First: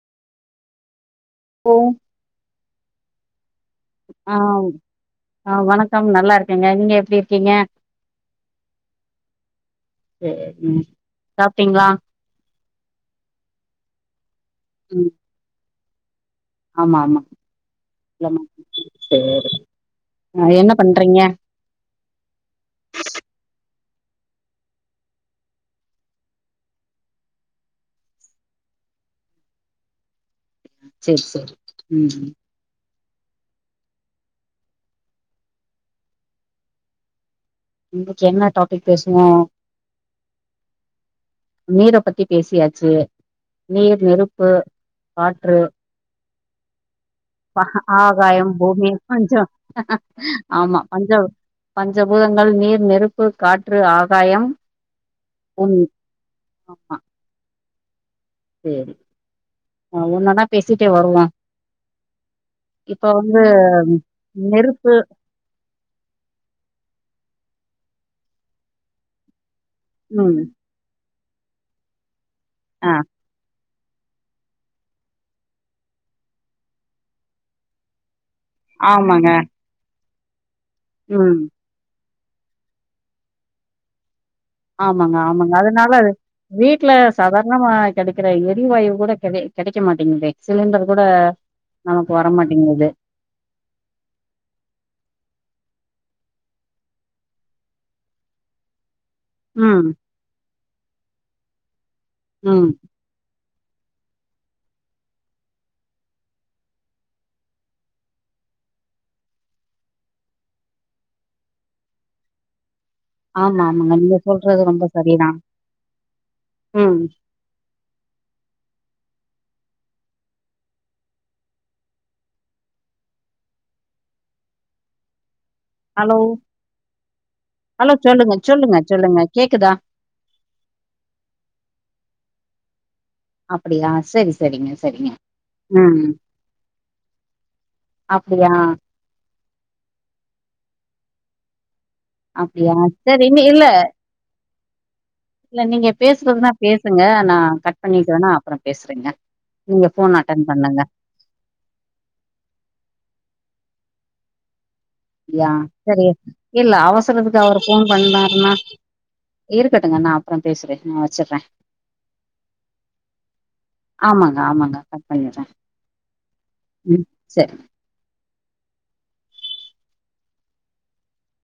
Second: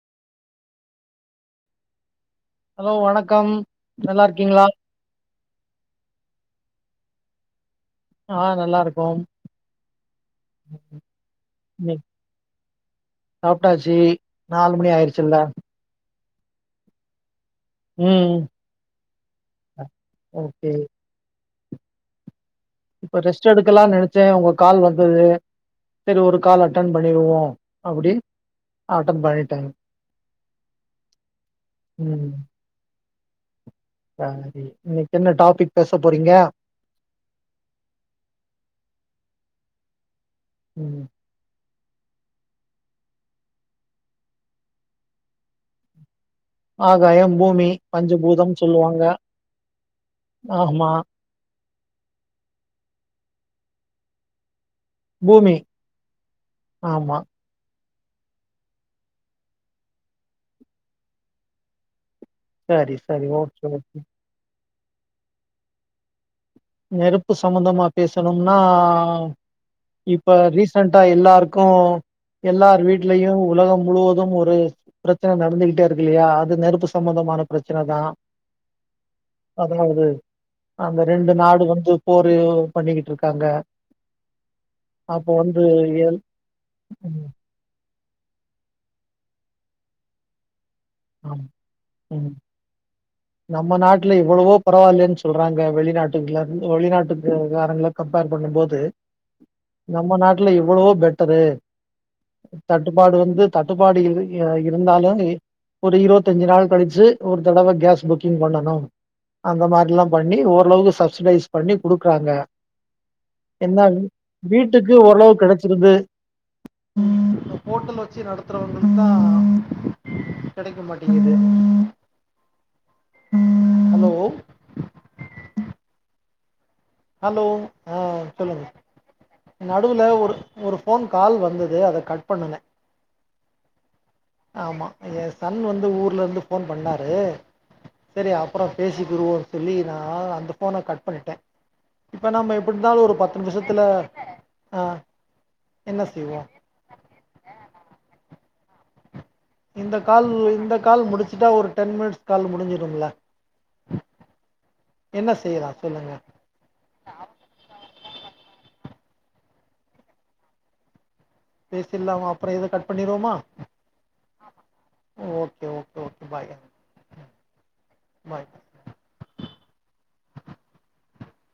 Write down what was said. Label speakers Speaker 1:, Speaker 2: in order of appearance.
Speaker 1: ஓ
Speaker 2: hello வணக்கம்
Speaker 1: ஆ
Speaker 2: நல்லாருக்கீங்களா
Speaker 1: ஆ வணக்கம் நல்லா இருக்கேங்க நீங்க எப்டி இருக்கீங்க
Speaker 2: ஆஹ் நல்லாருக்கோ
Speaker 1: சேரிங்க சாப்ட்டீங்களா
Speaker 2: ம் சாப்ட்டாச்சி நாலு மணி
Speaker 1: ம்
Speaker 2: ஆயிடுச்சில்ல
Speaker 1: ஆமா ஆமா
Speaker 2: ம்
Speaker 1: [unintelligible] சேரி ஆ என்ன
Speaker 2: ஓகே
Speaker 1: பண்றீங்க
Speaker 2: இப்ப ரெஸ்ட் எடுக்கலான் நெனச் சே உங்க கால் வந்துது சரி ஒரு கால் அட்டன் பண்ணிடுவோ அப்டி அட்டன் பண்ணிட்டேங்
Speaker 1: சேரி சேரி ம்
Speaker 2: சரி இன்னைக்கு என்ன டாபிக் பேச போறீங்க
Speaker 1: இன்னைக்கு என்ன டாபிக் பேசுவோ
Speaker 2: உம்
Speaker 1: நீரை பத்தி பேசியாச்சு நீர் நெருப்பு காற்று
Speaker 2: ஆகாயம்
Speaker 1: ஆ
Speaker 2: பூமி
Speaker 1: ஆகாயம்
Speaker 2: பஞ்சபூதம்
Speaker 1: பூமி
Speaker 2: சொல்லுவாங்க
Speaker 1: பஞ்சோ ஆமா பஞ்சோ பஞ்சபூதங்கள் நீர் நெருப்பு காற்று ஆகாயம்
Speaker 2: பூமி ஆமா
Speaker 1: சேரி ஆஹ் ஒன்னொன்னா பேசிட்டே வருவோ
Speaker 2: சரி
Speaker 1: இப்ப
Speaker 2: சரி
Speaker 1: வந்து
Speaker 2: ஓகே ஓகே
Speaker 1: நெருப் பு
Speaker 2: நெருப்பு சம்பந்தமா பேசணும்னா இப்ப
Speaker 1: ம்
Speaker 2: ரீசென்டா எல்லாருக்கு எல்லார்
Speaker 1: ஆ
Speaker 2: வீட்லயு உலகம் முழுவதும் ஒரு பிரச்சன நடந்துகிட்டே இருக்கு இல்லையா அது நெருப்பு சம்பந்தமான பிரச்சனதா
Speaker 1: ஆமாங்க
Speaker 2: அந்த ரெண்டு
Speaker 1: ம்.
Speaker 2: நாடு வந்து போரு பண்ணிக்கிட்டு இருக்காங்க
Speaker 1: ஆமாங்க
Speaker 2: அப்போ
Speaker 1: ஆமாங்க
Speaker 2: வந்து
Speaker 1: அதனால
Speaker 2: எல்
Speaker 1: வீட்ல
Speaker 2: ம்
Speaker 1: சாதாரணமா கெடைக்கிற எரிவாயு கூட கெ கெடைக்க மாட்டேங்குதே சிலிண்டர் கூட நமக்கு
Speaker 2: உம்
Speaker 1: வரமாட்டேங்குது.
Speaker 2: நம்ம நாட்ல எவ்ளவோ பரவாயில்லைனு சொல்றாங்க வெளிநாடு ந்து வெளிநாட்டுகாரங்கள கம்பேர் பண்ணும்போது
Speaker 1: ம்,
Speaker 2: நம்ம நாட்லயு எவ்ளோ பெட்டர்
Speaker 1: ம்.
Speaker 2: தட்டுப்பாடு வந்து தட்டுப்பாடு இ இருந்தாலு ஒரு இருவத்தஞ்சு நாள் கழிச்சு ஒரு தடவை கேஸ் புக்கிங் பண்ணணும் அந்த மாதிரி எல்லாம் பண்ணி ஓரளவுக்கு சப்சிடைஸ் பண்ணி குடுக்கறாங்க
Speaker 1: ஆமா,
Speaker 2: என்ன
Speaker 1: ஆமாங்க.
Speaker 2: வீ
Speaker 1: நீங்க சொல்றது ரொம்ப
Speaker 2: வீட்டுக்கு ஓரளவு
Speaker 1: சரிதான்.
Speaker 2: கிடைச்சிருது
Speaker 1: ம்.
Speaker 2: ஹோட்டல் வெச்சு நடத்துறவங்களுக்குதா கெடைக்க மாட்டீங்குது ஹலோ
Speaker 1: ஹலோ
Speaker 2: ஹலோ
Speaker 1: ஹலோ
Speaker 2: ஆ
Speaker 1: சொல்லுங்க சொல்லுங்க சொல்லுங்க கேக்குதா?
Speaker 2: நடுவுல ஒரு ஒரு போன் கால் வந்தது அத கட் பண்ணுங்க
Speaker 1: அப்படியா? சரி, சரிங்க,
Speaker 2: ஆமா
Speaker 1: சரிங்க.
Speaker 2: எ சன் வந்து
Speaker 1: ம்.
Speaker 2: ஊர்ல இருந்து போன் பண்ணாரு சரி
Speaker 1: அப்படியா?
Speaker 2: அப்புறோ பேசிக்கிருவோ சொல்லி நா அந்த போன கட் பண்ணிட்ட இப்ப நம்ம எப்டி
Speaker 1: அப்படியா?
Speaker 2: இருந்தாலு ஒரு
Speaker 1: சரி
Speaker 2: பத்து
Speaker 1: இனி இல்ல,
Speaker 2: நிமிஷத்துல ஆ
Speaker 1: இல்ல நீங்க
Speaker 2: என்ன செய்வோ
Speaker 1: பேசுறதுனா பேசுங்க நா கட் பண்ணிக்கிறே ஆனா அப்புறோ பேசுறேங்க நீங்க
Speaker 2: இந்த
Speaker 1: ஃபோன்
Speaker 2: கால்
Speaker 1: அட்டெண்ட்
Speaker 2: இந்த
Speaker 1: பண்ணுங்க.
Speaker 2: கால் முடிச்சுட்டா ஒரு டென் மினிட்ஸ் கால் முடிஞ்சுடோம்மில்ல
Speaker 1: யா
Speaker 2: செய்யலா சொல்லுங்க
Speaker 1: செரி இல்ல அவசரத்துக்கு அவரு ஃபோன் பண்ணாருன்னா இருக்கட்டுங்க நா அப்புறோ பேசுறே வச்சுட்றே
Speaker 2: பேசில்லாமா அப்புறோ இத கட் பண்ணிருவோமா
Speaker 1: ஆமாங்க ஆமாங்க கட் பண்ணிட்றே
Speaker 2: ஓகே ஓகே ஓகே பாய்
Speaker 1: ம் சரி
Speaker 2: பாய்